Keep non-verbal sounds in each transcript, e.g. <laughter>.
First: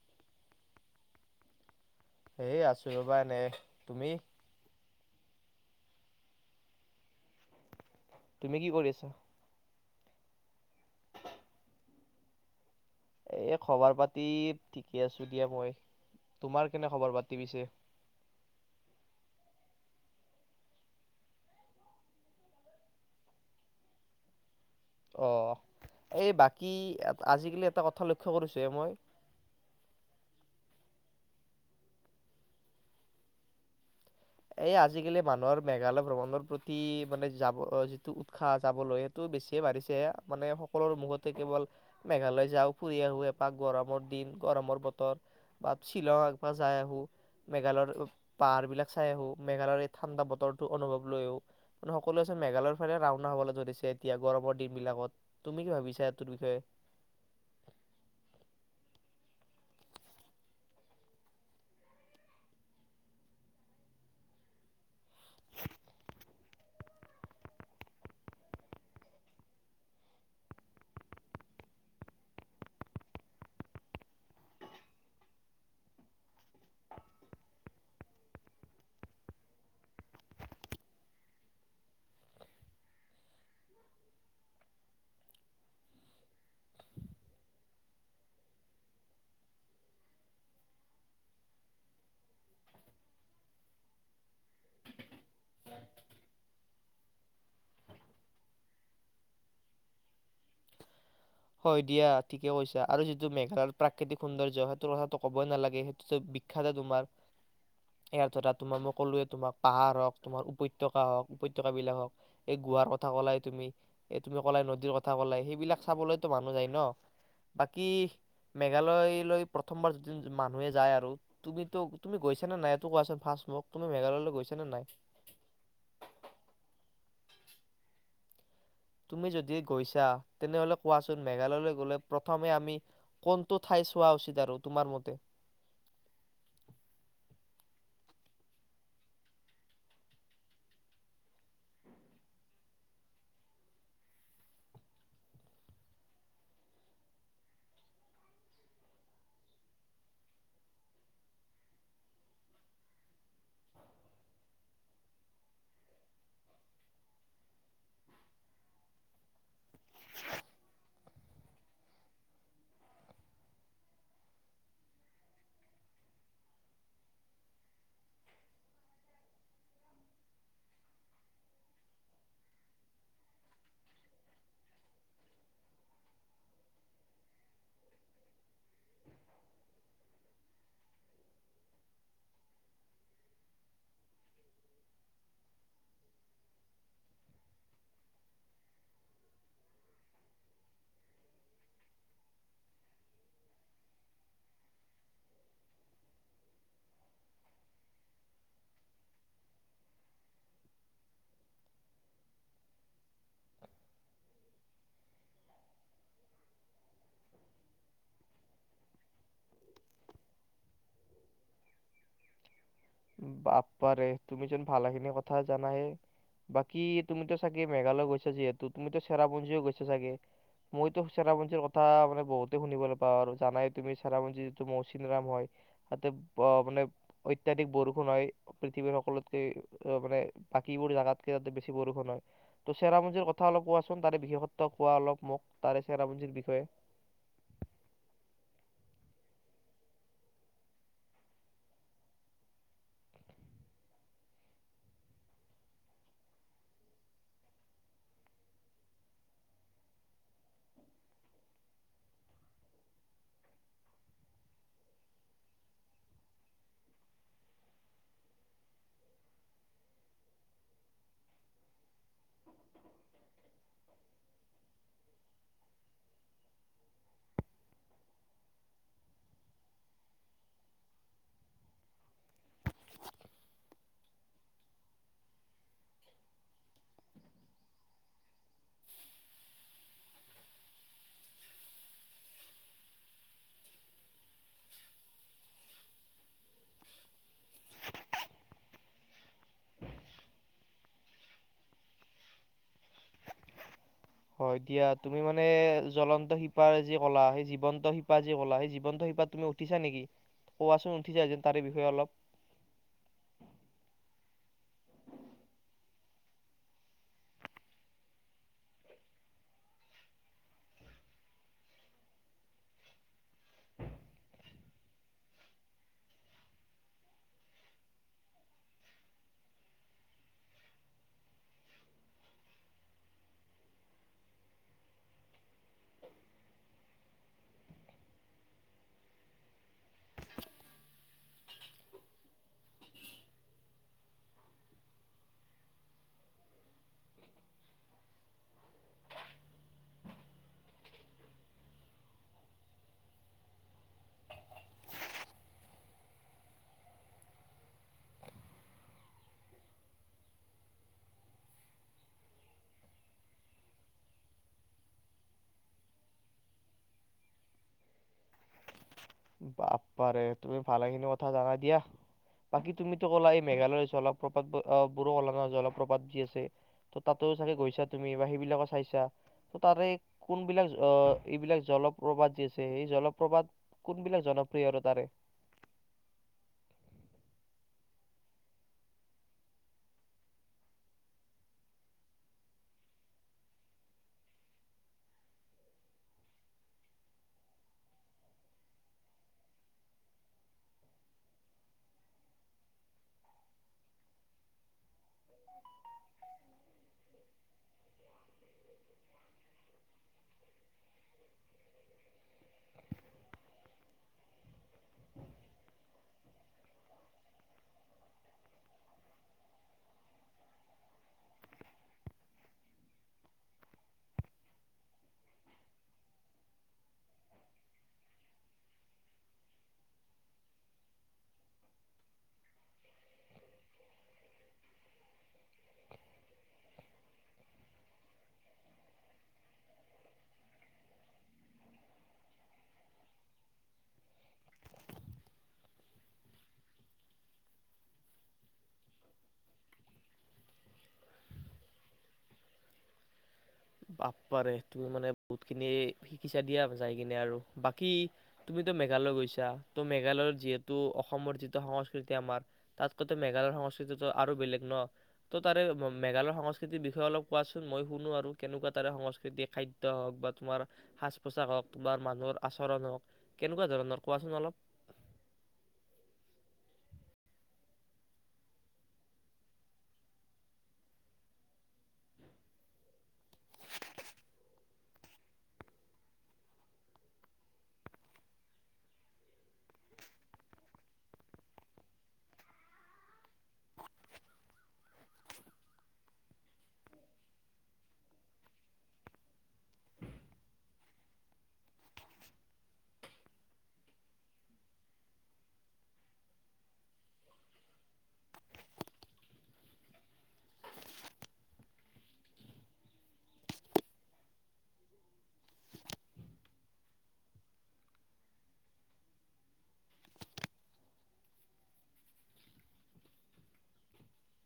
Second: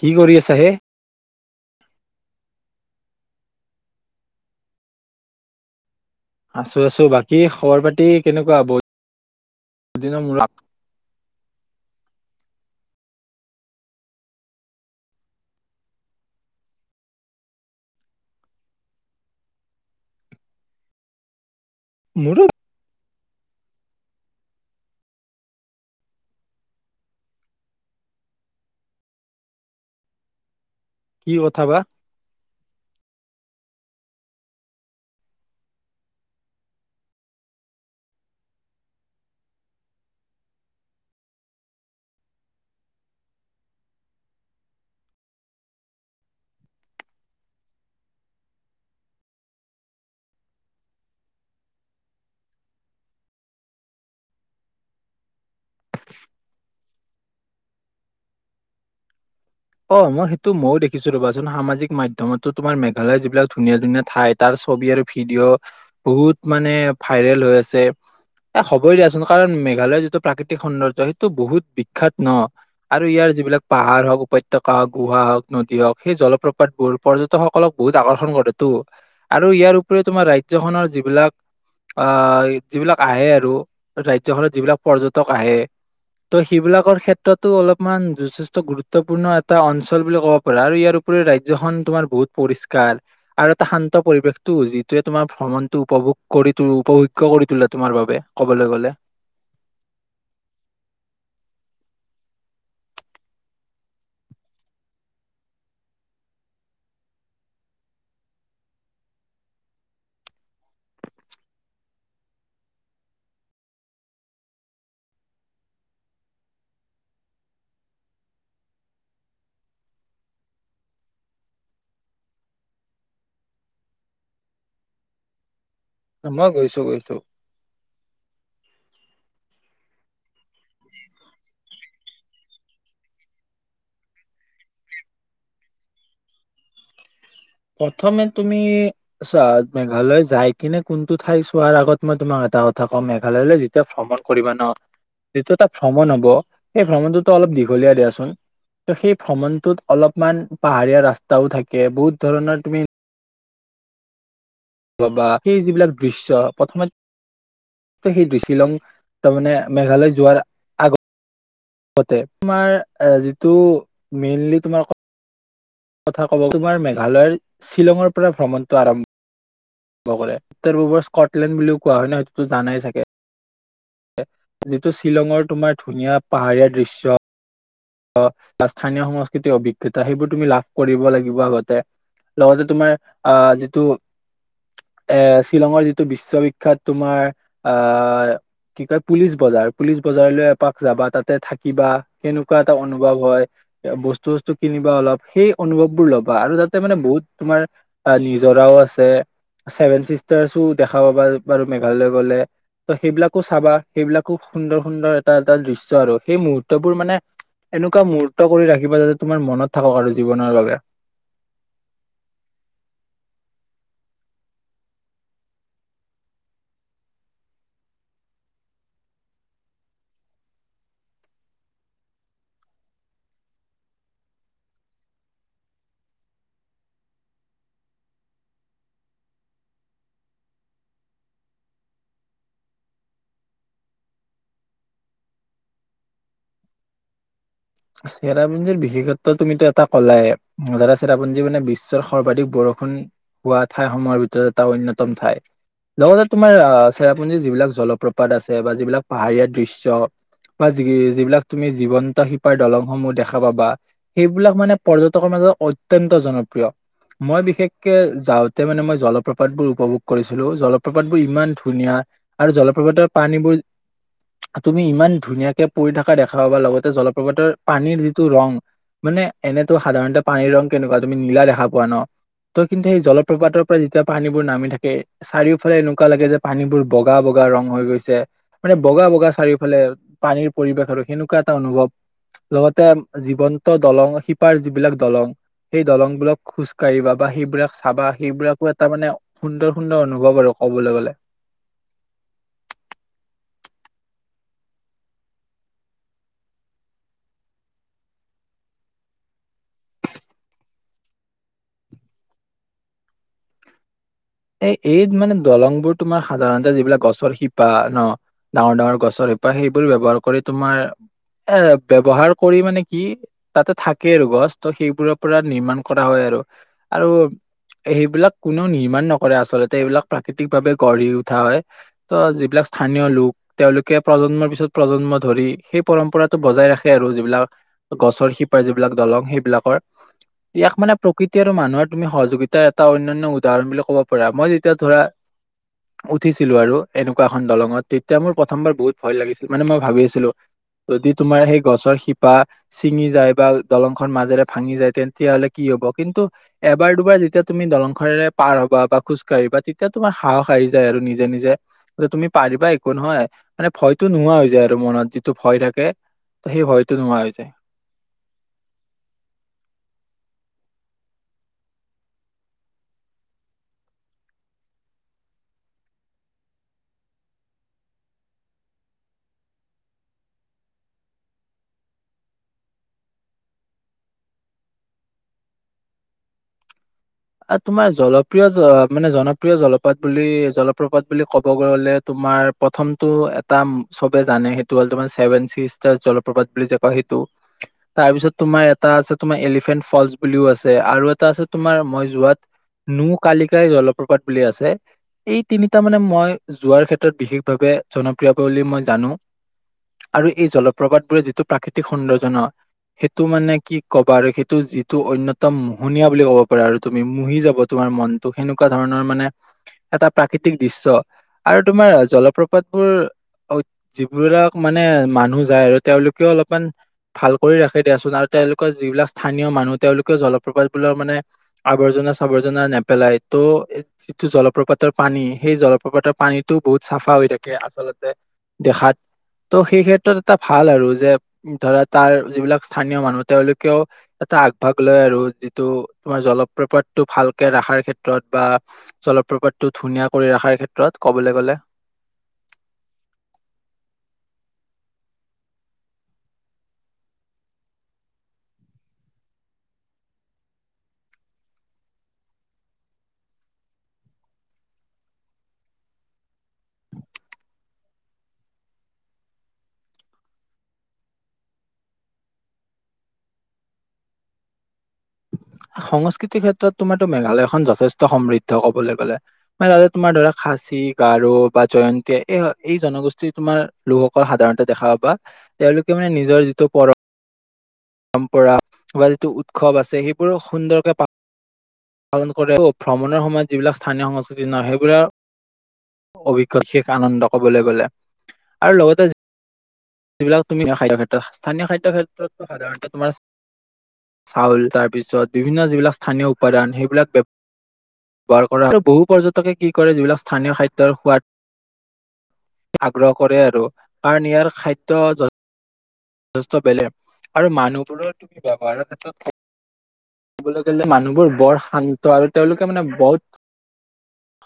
কি কৰি আছা হে? হেই আছোঁ ৰ'বা এনে, তুমি? আছো-আছো বাকী খবৰ পা টি তুমি কেনেকুৱা কি বই কৰি আছা সদিনা মু এ খবৰ পাতি ঠিকে আছো দিয়া মই। তোমাৰ কেনে খবৰ পাতি পিছে? মুোৰ অহ, এই বাকী আজিকালি এটা কথা লক্ষ্য কৰিছো এ মই। কি কথা বা? এ আজিকালি মানুহৰ মেঘালয় ভ্ৰমণৰ প্ৰতি মানে যাব যিটো উৎসাহ যাবলৈ সেইটো বেছিয়ে বাঢ়িছে মানে সকলোৰে মুখতে কেৱল মেঘালয় যাও ফুৰি আহো এপাক গৰমৰ দিন গৰমৰ বতৰ বা শ্বিলং একবাৰ যাই আহো মেঘালয়ৰ পাহাৰ বিলাক চাই আহো মেঘালয়ৰ এই ঠাণ্ডা বতৰটো অনুভৱ লৈ আহো মানে সকলোৱে চোন মেঘালয়ৰ ফালে ৰাওনা হবলৈ ধৰিছে এতিয়া গৰমৰ দিন বিলাকত তুমি কি ভাবিছা এইটোৰ বিষয়ে? অহ, মই সেইটো ময়ো দেখিছো ৰবাচোন সামাজিক মাধ্যমততো তোমাৰ মেঘালয় যিবিলাক ধুনীয়া- ধুনীয়া ঠাই তাৰ ছবি আৰু ভিডিঅ' বহুত মানে ভাইৰেল হৈ আছে, এ হবই দিয়াচোন কাৰণ মেঘালয়ৰ যিটো প্ৰাকৃতিক সৌন্দৰ্য সেইটো বহুত বিখ্যাত ন আৰু ইয়াৰ যিবিলাক পাহাৰ হওঁক উপাত্য উপত্যকা হওঁক গুহা হওঁক নদী হওঁক সেই জলপ্ৰপাত বোৰ পৰ্যটকসকলক বহুত আকৰ্ষণ কৰেতো আৰু ইয়াৰ উপৰি তোমাৰ ৰাজ্যখনৰ যিবিলাক আহ যিবিলাক আহে আৰু ৰাজ্যখনৰ যিবিলাক পৰ্যটক আহে ত' সেইবিলাকৰ ক্ষেত্ৰতো অলপমান যথেষ্ট গুৰুত্বপূৰ্ণ এ এটা অঞ্চল বুলি কব পৰা আৰু ইয়াৰ উপৰি ৰাজ্যখন তোমাৰ বহুত পৰিষ্কাৰ আৰু এটা শান্ত পৰিৱেশটো যিটোৱে তোমাৰ ভ্ৰমণটো উপভোগ কৰিটো উপভোগ্য কৰি তোলে তোমাৰ বাবে ক'বলৈ গলে। হয় দিয়া ঠিকে কৈছা আৰু যিটো মেঘালয় প্ৰাকৃতিক সৌন্দৰ্য সেইটোৰ কথাটো ক'বই নালাগে সেইটোতো বিখ্যাতে তোমাৰ ইয়াৰ ধৰা তোমাৰ মই কলোয়ে তোমাৰ পাহাৰ হক তোমাৰ উপত্যকা হক উপত্যকা বিলাক হক এই গুহাৰ কথা কলাই তুমি এই তুমি কলাই নদীৰ কথা কলাই সেইবিলাক চাবলৈ টো মানুহ যায় ন বাকী মেঘালয়লৈ প্ৰথমবাৰ যদি মানুহে যায় আৰু তুমিটো তুমি গৈছা নে নাই এইটো কোৱাচোন ফাৰ্ষ্ট মোক তুমি মেঘালয়লৈ গৈছা নে নাই? মই গৈছো -গৈছো। তুমি যদিয়ে গৈছা তেনেহ'লে কোৱাচোন মেঘালয়লৈ গলে প্ৰথমে আমি কোনটো ঠাই চোৱা উচিত আৰু তোমাৰ মতে? প্ৰথমে তুমি চোৱা মেঘালয় যাই কিনে কোনটো ঠাই চোৱাৰ আগত মই তোমাক এটা কথা কম মেঘালয়লৈ যেতিয়া ভ্ৰমণ কৰিবা ন যিটো এটা ভ্ৰমণ হ'ব সেই ভ্ৰমণটোতো অলপ দীঘলীয়া দিয়াচোন ত সেই ভ্ৰমণটোত অলপমান পাহাৰীয়া ৰাস্তাও থাকে বহুত ধৰণৰ তুমি বা সেই যিবিলাক দৃশ্য প্ৰথমে <unintelligible> শ্বিলং তাৰ মানে মেঘালয় যোৱাৰ আগ -আগতে তোমাৰ এ যিটো মেইনলি তোমাৰ কথা কব তোমাৰ মেঘালয়ৰ শ্বিলঙৰ পৰা ভ্ৰমণটো আৰম্ভ আৰম্ভ কৰে উত্তৰ পূৰ্বৰ স্কটলেণ্ড বুলিও কোৱা হয় ন সেইটোতো জানাই চাগে? যিটো শ্বিলঙৰ তোমাৰ ধুনীয়া পাহাৰীয়া দৃশ্য অহ, বা স্থানীয় সংস্কৃতিৰ অভিজ্ঞতা সেইবোৰ তুমি লাভ কৰিব লাগিব আগতে লগতে তোমাৰ আহ যিটো এ শ্বিলঙৰ যিটো বিশ্ববিখ্যাত তোমাৰ আহ কি কয় পুলিচ বজাৰ পুলিচ বজাৰলৈ এপাক যাবা তাতে থাকিবা কেনু এনেকুৱা এটা অনুভৱ হয় বস্তু চস্তু কিনিবা অলপ সেই অনুভৱ বোৰ লবা আৰু তাতে মানে বহুত তোমাৰ নিজৰাও আছে ছেভেন চিষ্টাৰছো দেখা পাবা বাৰু মেঘালয় গলে ত' সেইবিলাকো চাবা সেইবিলাকো সুন্দৰ- সুন্দৰ এটা -এটা দৃশ্য আৰু সেই মুহুৰ্তবোৰ মানে এনেকুৱা মুহুৰ্ত কৰি ৰাখিবা যাতে তোমাৰ মনত থাকক আৰু জীৱনৰ বাবে। বাপ্পাৰে তুমি চোন ভালেখিনি কথা জানা এ বাকী তুমিতো চাগে মেঘালয় গৈছা যিহেতু তুমিতো চেৰাপুঞ্জীও গৈছা চাগে মইতো চেৰাপুঞ্জীৰ কথা মানে বহুতে শুনিবলৈ পাওঁ আৰু জানাই তুমি চেৰাপুঞ্জী যিটো মৌচিনৰাম হয় তাতে মানে অত্যাধিক বৰষ বৰষুণ হয় পৃথিৱীৰ সকলোতকে মানে বাকীবোৰ জেগাতকে তাতে বেছি বৰষুণ হয় ত' চেৰাপুঞ্জীৰ কথা অলপ কোৱাচোন তাৰে বিশেষত্ব কোৱা অলপ মোক তাৰে চেৰাপুঞ্জিৰ বিষয়ে। চেৰাপুঞ্জীৰ বিশেষত্ব তুমিতো এটা কলায়ে যাতে চেৰাপুঞ্জী মানে বিশ্বৰ সৰ্বাধিক বৰষুণ হোৱা ঠাইসমূহৰ ভিতৰত এটা অন্যতম ঠাই লগতে তোমাৰ আহ চেৰাপুঞ্জীৰ যিবিলাক জলপ্ৰপাত আছে বা যিবিলাক পাহাৰীয়া দৃশ্য বা যি -যিবিলাক তুমি জীৱন্ত পাৰ দলংসমূহ দেখা পাবা সেইবিলাক মানে পৰ্যটকৰ মাজত অত্যন্ত জনপ্ৰিয় মই বিশেষকে যাওঁতে মানে মই জলপ্ৰপাত বোৰ উপভোগ কৰিছিলো জলপ্ৰপাত বোৰ ইমান ধুনীয়া আৰু জলপ্ৰপাতৰ পানীবোৰ তুমি ইমান ধুনীয়াকে পৰি থকা দেখা পাবা লগতে জল প্ৰপাতৰ পানীৰ যিটো ৰং মানে এনেতো সাধাৰণতে পানীৰ ৰং কেনেকুৱা তুমি নীলা দেখা পোৱা ন ত' কিন্তু সেই জলপ্ৰপাতৰ পৰা যেতিয়া পানীবোৰ নামি থাকে চাৰিওফালে এনেকুৱা লাগে যে পানীবোৰ বগা -বগা ৰং হৈ গৈছে মানে বগা- বগা চাৰিওফালে পানীৰ পৰিৱেশ আৰু সেনেকুৱা এটা অনুভৱ। লগতে জীৱন্ত দলং শিপাৰ যিবিলাক দলং সেই দলংবোৰত খোজ কাঢ়িবা বা সেইবিলাক চাবা সেইবিলাকো এটা মানে সুন্দৰ -সুন্দৰ অনুভৱ আৰু ক'বলৈ গলে। হয় দিয়া তুমি মানে জ্বলন্ত শিপাৰ যি কলা সেই জীৱন্ত শিপা যি কলা সেই জীৱন্ত শিপাত তুমিও উঠিছা নেকি কোৱাচোন উঠিছা যদি তাৰে বিষয়ে অলপ। এ, এই মানে দলংবোৰ তোমাৰ সাধাৰণতে যিবিলাক গছৰ শিপা ন ডাঙৰ -ডাঙৰ গছৰ শিপা সেইবোৰ ব্যৱহাৰ কৰি তোমাৰ এ ব্যৱহাৰ কৰি মানে কি তাতে থাকে আৰু গছ ত'সেইবোৰৰ পৰা নিৰ্মাণ কৰা হয় আৰু- আৰু সেইবিলাক কোনেও নিৰ্মাণ নক কৰে আচলতে এইবিলাক প্ৰাকৃতিক ভাৱে গঢ়ি উঠা হয় ত' যিবিলাক স্থানীয় লোক তেওঁলোকে প্ৰজন্মৰ পিছত প্ৰজন্ম ধৰি সেই পৰম্পৰাটো বজাই ৰাখে আৰু যিবিলাক গছৰ শিপাৰ যিবিলাক দলং সেইবিলাকৰ ইয়াক মানে প্ৰকৃতি আৰু মানুহৰ তুমি সহযোগিতাৰ এটা অন্যান্য উদাহৰণ বুলি কব পা পৰা, মই যেতিয়া ধৰা উঠিছিলো আৰু এনেকুৱা এখন দলঙত তেতিয়া মোৰ প্ৰথমবাৰ বহুত ভয় লাগিছিল মানে মই ভাবি আছিলো যদি তোমাৰ সেই গছৰ শিপা চিঙি যায় বা দলং খন মাজেৰে ভাঙি যায় তেতিয়া হ'লে কি হ'ব কিন্তু এবাৰ দুবাৰ যেতিয়া তুমি দলংখনেৰে পাৰ হবা বা খোজ কাঢ়িবা তেতিয়া তোমাৰ সাহস আহি যায় আৰু নিজে -নিজে তুমি পাৰিবা একো নহয় মানে ভয়তো নোহোৱা হৈ যায় আৰু মনত যিটো ভয় থাকে ত'সেই ভয়টো নোহোৱা হৈ যায়। বাপ্পাৰে তুমি ভালেখিনি কথা জানা দিয়া বাকী তুমিতো কলা এই মেঘালয় জলপ্ৰপাত বোৰো অলাঙৰ জলপ্ৰপাত যি আছে ত' তাতো চাগে গৈছা তুমি বা সেইবিলাকো চাইছা ত'তাৰে কোনবিলাক অহ এইবিলাক জলপ্ৰপাত যি আছে সেই জলপ্ৰপাত কোনবিলাক জনপ্ৰিয় আৰু তাৰে। তোমাৰ জনপ্ৰিয় মানে জনপ্ৰিয় জলপাত বুলি জলপ্ৰপাত বুলি কব গলে তোমাৰ প্ৰথমতটো এটা চবে জানে সেইটো হ'ল তোমাৰ ছেভেন চিষ্টাৰ জলপ্ৰপাত বুলি যে কয় সেইটো তাৰপিছত তোমাৰ এটা আছে তোমাৰ এলিফেন্ট ফলচ বুলিও আছে আৰু এটা আছে তোমাৰ মই যো যোৱাত নো কালিকাই জলপ্ৰপাত বুলি আছে এই তিনিটা মানে মই যোৱাৰ ক্ষেত্ৰত বিশেষভাৱে জনপ্ৰিয় বুলি মই জানো আৰু এই জলপ্ৰপাত বোৰে যিটো প্ৰাকৃতিক সৌন্দৰ্য ন সেইটো মানে কি কবা আৰু সেইটো যিটো অন্যতম মোহনীয়া বুলি কব পাৰা আৰু। তুমি মুহি যাব তোমাৰ মনটোক সেনেকুৱা ধৰণৰ মানে এটা প্ৰাকৃতিক দৃশ্য আৰু তোমাৰ জলপ্ৰপাতবোৰ অত যিবিলাক মানে মানুহ যায় আৰু তেওঁলোকেও অলপমান ভাল কৰি ৰাখে দিয়াচোন আৰু তেওঁলোকৰ যিবিলাক স্থানীয় মানুহ তেওঁলোকেও জলপ্ৰপাতবোৰৰ মানে আৱৰ্জনা চাবৰ্জনা নেপেলাই ত' যিটো জলপ্ৰপাতৰ পানী সেই জলপ্ৰপাতৰ পানীটো বহুত চাফা হৈ থাকে আচলতে দেখাত তো সেই ক্ষেত্ৰত এটা ভাল আৰু যে ধৰা তাৰ যিবিলাক স্থানীয় মানুহ তেওঁলোকেও এটা আগভাগ লয় আৰু যিটো তোমাৰ জল প্ৰপাতটো ভালকে ৰাখাৰ ক্ষেত্ৰত বা জলপ্ৰপাতটো ধুনীয়া কৰি ৰাখাৰ ক্ষেত্ৰত ক'বলৈ গলে। বাপ্পাৰে তুমি মানে বহুত খিনি শিকিছা দিয়া যাই কিনে আৰু বাকী তুমিতো মেঘালয় গৈছা ত মেঘালয়ত যিহেতু অসমৰ যিটো সংস্কৃতি আমাৰ তাতকৈতো মেঘালয়ৰ সংস্কৃতিটো আৰু বেলেগ ন ত তাৰে মেঘালয়ৰ সংস্কৃ কৃতিৰ বিষয়ে অলপ কোৱাচোন মই শুনো আৰু। কেনেকুৱা তাৰে সংস্কৃতিক খাদ্য হক বা তোমাৰ সাজ পোছাক হক বা মানুহৰ আচৰণ হক কেনেকুৱা ধৰণৰ কোৱাচোন অলপ। সংস্কৃতিৰ ক্ষেত্ৰত তোমাৰটো মেঘালয়খন যথেষ্ট সমৃদ্ধ কবলৈ গলে মানে তাতে তোমাৰ ধৰা খাচী, গাৰো বা জয়ন্তী এই -এই জনগোষ্ঠী তোমাৰ লোকসকল সাধাৰণতে দেখা পাবা তেওঁলোকে মানে নিজৰ যিটো পৰম পৰম্পৰা বা যিটো উৎসৱ আছে সেইবোৰ সুন্দৰকে <inaudible> পালন কৰে ভ্ৰমণৰ সময়ত যিবিলাক স্থানীয় সংস্কৃতি নহয় সেইবিলাক <inaudible> অভিজ্ঞ শেষ আনন্দ কবলৈ গলে আৰু লগতে যিবিলাক <unintelligible> স্থানীয় খাদ্যৰ ক্ষেত্ৰত সাধাৰণতে তোমাৰ <inaudible> চাউল তাৰপিছত বিভিন্ন যিবিলাক স্থানীয় উপাদান সেইবিলাক <inaudible> ব্যৱহাৰ কৰা আৰু বহু পৰ্যটকে কি কৰে যিবিলাক স্থানীয় খাদ্যৰ সোৱাদ আগ্ৰহ কৰে আৰু কাৰণ ইয়াৰ খাদ <unintelligible> যথেষ্ট বেলেগ আৰু মানুহবোৰৰ তুমি ব্যৱহাৰৰ ক্ষেত্ৰত কবলৈ গলে মানুহবোৰ বৰ শান্ত আৰু তেওঁলোকে মানে বহুত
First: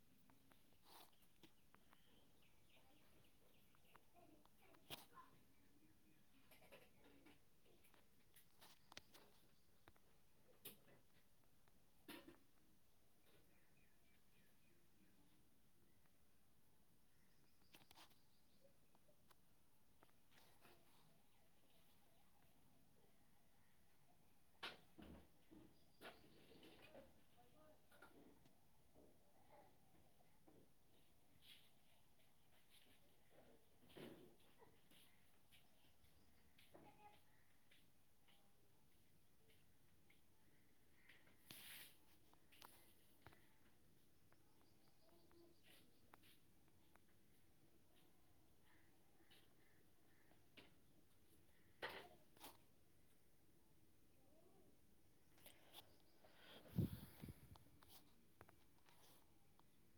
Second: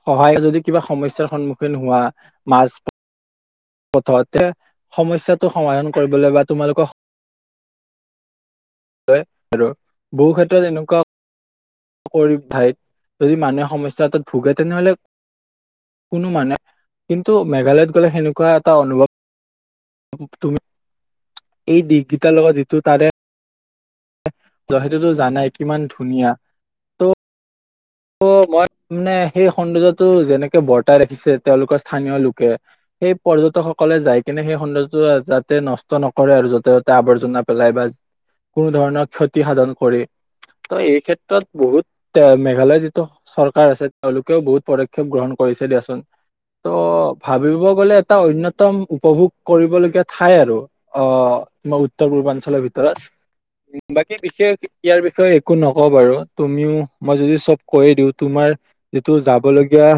সহায় যদি কিবা সমস্যাৰ সন্মুখীন হোৱা মাছ বা প্ৰথমতে সমস্যাটো সমাধান কৰিবলৈ বা তোমালোকক আৰু বহু ক্ষেত্ৰত এনেকুৱা কৰি ঠাইত যদি মানুহে সমস্যাটোত ভোগে তেনেহলে কোনো মানে কিন্তু মেঘালয়ত গলে সেনেকুৱা এটা অনুভৱ তুমি এই দিশকেইটাৰ লগত যিটো তাৰে যহেতু জানাই কিমান ধুনীয়া ত ত মই মানে সেই সৌন্দৰ্যটো যেনেকে বৰ্তাই ৰাখিছে তেওঁলোকৰ স্থানীয় লোকে সেই পৰ্যটক সকলে যাই কিনে সেই সৌন্দৰ্যটো যাতে নষ্ট নকৰে আৰু য'তে ত'তে আৱৰ্জনা পেলাই বা কোনো ধৰণৰ ক্ষতি সাধন কৰি ত এই ক্ষেত্ৰত বহুত মেঘালয় চৰকাৰ আছে তেওঁলোকেও বহুত পদক্ষেপ গ্ৰহণ কৰিছে দিয়াচোন। ত' ভাবিব গলে এটা অয়তম উপভোগ কৰিবলগীয়া ঠাই আৰু আহ তমাৰ উত্তৰ পূৰ্বাঞ্চলৰ ভিতৰত উ বাকী বিশেষ ইয়াৰ বিষয়ে একো নকওঁ বাৰু তুমিও মই যদি চব কৈ দিও তোমাৰ যিটো যাব লগীয়া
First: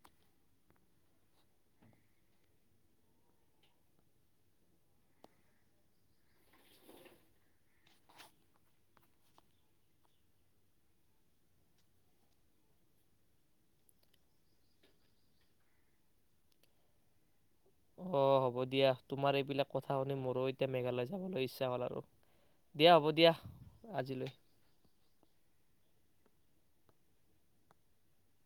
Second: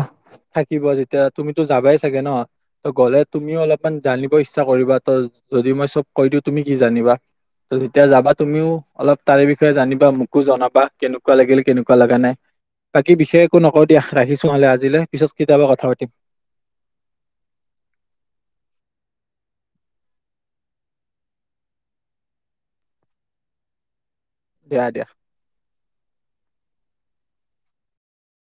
থাকিব যেতিয়া তুমিতো যাবাই চাগে ন ত গ'লে তুমিও অলপমান জানিব ইচ্ছা কৰিবা ত যদি মই চব কৈ দিওঁ তুমি কি জানিবা ত যেতিয়া যাবা তুমিও অলপ তাৰে বিষয়ে জানিবা মোকো জনাবা কেনেকুৱা লাগিল কেনেকুৱা লগা নাই। বাকী বিশেষ একো নকওঁ দিয়া ৰাখিছো হালে আজিলৈ পিছত কেতিয়াবা কথা পাতিম। অঁ হ'ব দিয়া তোমাৰ এইবিলাক কথা শুনি মোৰো এতিয়া মেঘালয় যাবলৈ ইচ্ছা হ'ল আৰু দিয়া হ'ব দিয়া আজিলৈ। দিয়া দিয়া